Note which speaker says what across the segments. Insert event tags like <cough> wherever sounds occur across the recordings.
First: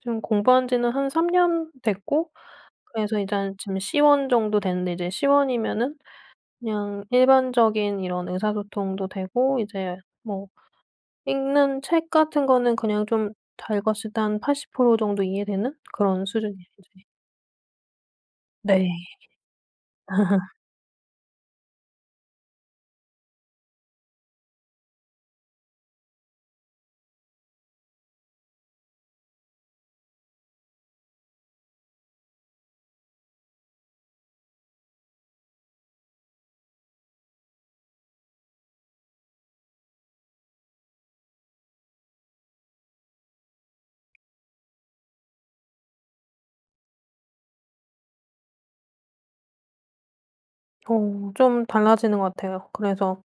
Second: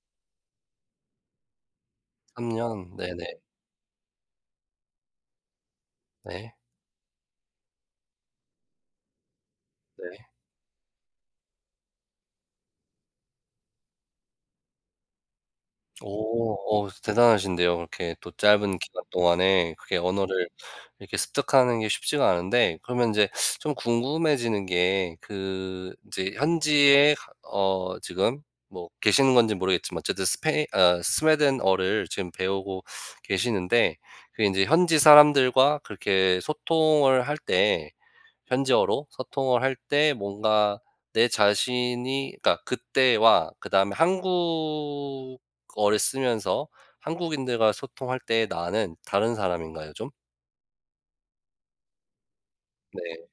Speaker 1: 지금 공부한 지는 한 3 년 됐고
Speaker 2: 3 년.
Speaker 1: 그래서
Speaker 2: 네네.
Speaker 1: 일단 지금 C1 정도 됐는데 이제 C1이면은
Speaker 2: 네.
Speaker 1: 그냥 일반적인 이런 의사소통도 되고 이제
Speaker 2: 네.
Speaker 1: 뭐 읽는 책 같은 거는 그냥 좀 잘 읽었을 때 한 80% 정도 이해되는 그런 수준이예요
Speaker 2: 오. 어.
Speaker 1: 이제.
Speaker 2: 대단하신데요. 그렇게 또 짧은
Speaker 1: 네.
Speaker 2: 기간 동안에 그게 언어를
Speaker 1: <laughs>
Speaker 2: 이렇게 습득하는 게 쉽지가 않은데 그러면 인제 좀 궁금해지는 게 그 인제 현지에 가 어 지금 뭐 계시는 건지 모르겠지만 어쨌든 스페인 어 스웨덴어를 지금 배우고 계시는데 그게 인제 현지 사람들과 그렇게 소통을 할 때 현지어로 소통을 할 때 뭔가 내 자신이 그러니까 그때와 그다음에 한국어를 쓰면서 한국인들과 소통할 때 나는 다른 사람인가요 좀?
Speaker 1: 어. 좀 달라지는 것 같아요. 그래서
Speaker 2: 네.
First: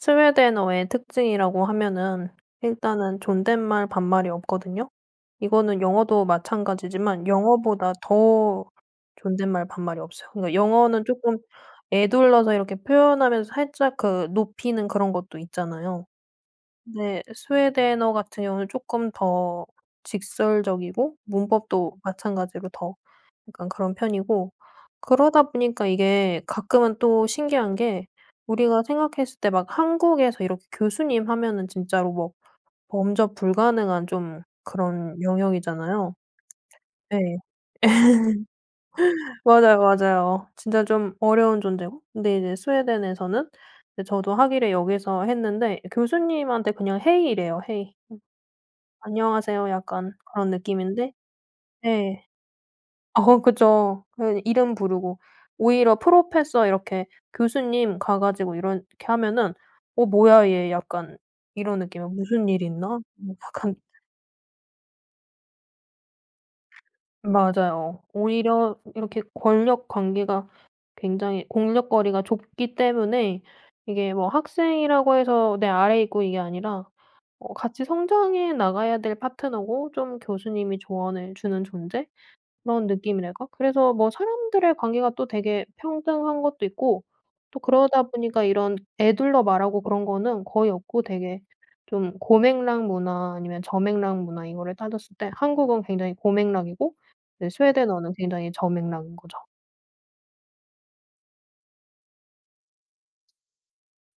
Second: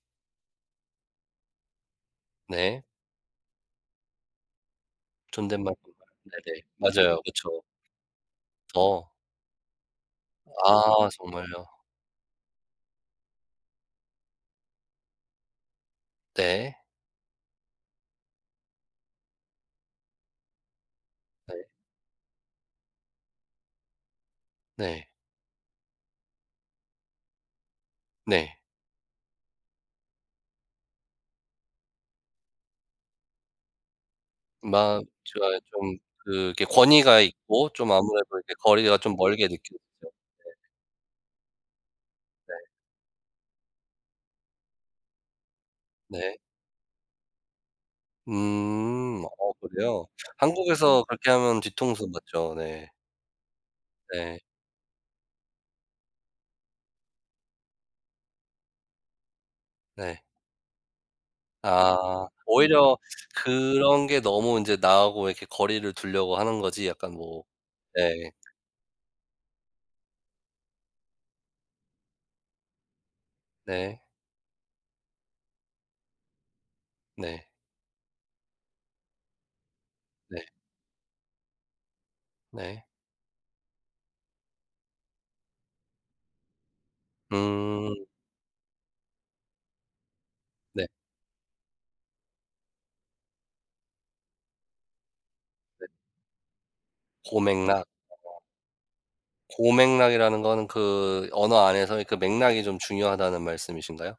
Speaker 1: 스웨덴어의 특징이라고 하면은
Speaker 2: 네.
Speaker 1: 일단은 존댓말 반말이 없거든요.
Speaker 2: 존댓말
Speaker 1: 이거는 영어도
Speaker 2: 반말. 네네. 맞아요.
Speaker 1: 마찬가지지만
Speaker 2: 그쵸.
Speaker 1: 영어보다 더
Speaker 2: 어.
Speaker 1: 존댓말 반말이 없어요. 그니까 영어는
Speaker 2: 아.
Speaker 1: 쪼끔
Speaker 2: 정말요?
Speaker 1: 에둘러서 이렇게 표현하면서 살짝 그 높이는 그런 것도 있잖아요.
Speaker 2: 네.
Speaker 1: 네. 스웨덴어 같은 경우는 쪼끔 더 직설적이고
Speaker 2: 네.
Speaker 1: 문법도 마찬가지로 더 약간 그런 편이고
Speaker 2: 네.
Speaker 1: 그러다 보니까 이게 가끔은 또 신기한 게
Speaker 2: 네.
Speaker 1: 우리가 생각했을 때 막 한국에서 이렇게 교수님 하면은 진짜로 뭐 범접 불가능한 좀
Speaker 2: 맞아요.
Speaker 1: 그런
Speaker 2: 좀
Speaker 1: 영역이잖아요.
Speaker 2: 그게
Speaker 1: 네.
Speaker 2: 권위가 있고 좀 아무래도 이렇게 거리가 좀
Speaker 1: <laughs>
Speaker 2: 멀게 느껴지죠.
Speaker 1: 맞아요,
Speaker 2: 네.
Speaker 1: 맞아요. 진짜 좀 어려운 존재고 근데
Speaker 2: 네.
Speaker 1: 이제 스웨덴에서는 이제 저도 학위를 여기서 했는데
Speaker 2: 네.
Speaker 1: 교수님한테 그냥 "hey." 이래요. "hey." 음.
Speaker 2: 음. 어
Speaker 1: "안녕하세요."
Speaker 2: 그래요?
Speaker 1: 약간 그런
Speaker 2: 한국에서
Speaker 1: 느낌인데
Speaker 2: 그렇게 하면 뒤통수
Speaker 1: 네.
Speaker 2: 맞죠. 네.
Speaker 1: 어 그죠.
Speaker 2: 네.
Speaker 1: 그 이름 부르고 오히려 "프로페서." 이렇게 "교수님." 가 가지고 이렇게 하면은 '어
Speaker 2: 네.
Speaker 1: 뭐야 얘.' 약간 이런 느낌이에요.
Speaker 2: 아.
Speaker 1: '무슨 일
Speaker 2: 오히려
Speaker 1: 있나?' 약간
Speaker 2: 그런 게 너무 인제 나하고 이렇게 거리를 두려고 하는 거지 약간 뭐
Speaker 1: 맞아요.
Speaker 2: 예.
Speaker 1: 오히려 이렇게 권력 관계가 굉장히 공력 거리가 좁기 때문에
Speaker 2: 네.
Speaker 1: 이게 뭐 학생이라고 해서 내 아래에 있고 이게 아니라
Speaker 2: 네.
Speaker 1: 어 같이 성장해 나가야 될 파트너고 좀
Speaker 2: 네.
Speaker 1: 교수님이 조언해 주는 존재?
Speaker 2: 네.
Speaker 1: 그런 느낌이랄까 그래서 뭐 사람들의 관계가 또 되게 평등한 것도 있고 또 그러다
Speaker 2: 음.
Speaker 1: 보니까 이런 에둘러 말하고 그런 거는 거의
Speaker 2: 네.
Speaker 1: 없고 되게 좀 고맥락 문화 아니면 저맥락 문화 이거를 따졌을 때 한국은
Speaker 2: 네.
Speaker 1: 굉장히 고맥락이고 네
Speaker 2: 고맥락.
Speaker 1: 스웨덴어는
Speaker 2: 아.
Speaker 1: 굉장히 저맥락인 거죠.
Speaker 2: 고맥락이라는 거는 그 언어 안에서의 그 맥락이 좀 중요하다는 말씀이신가요?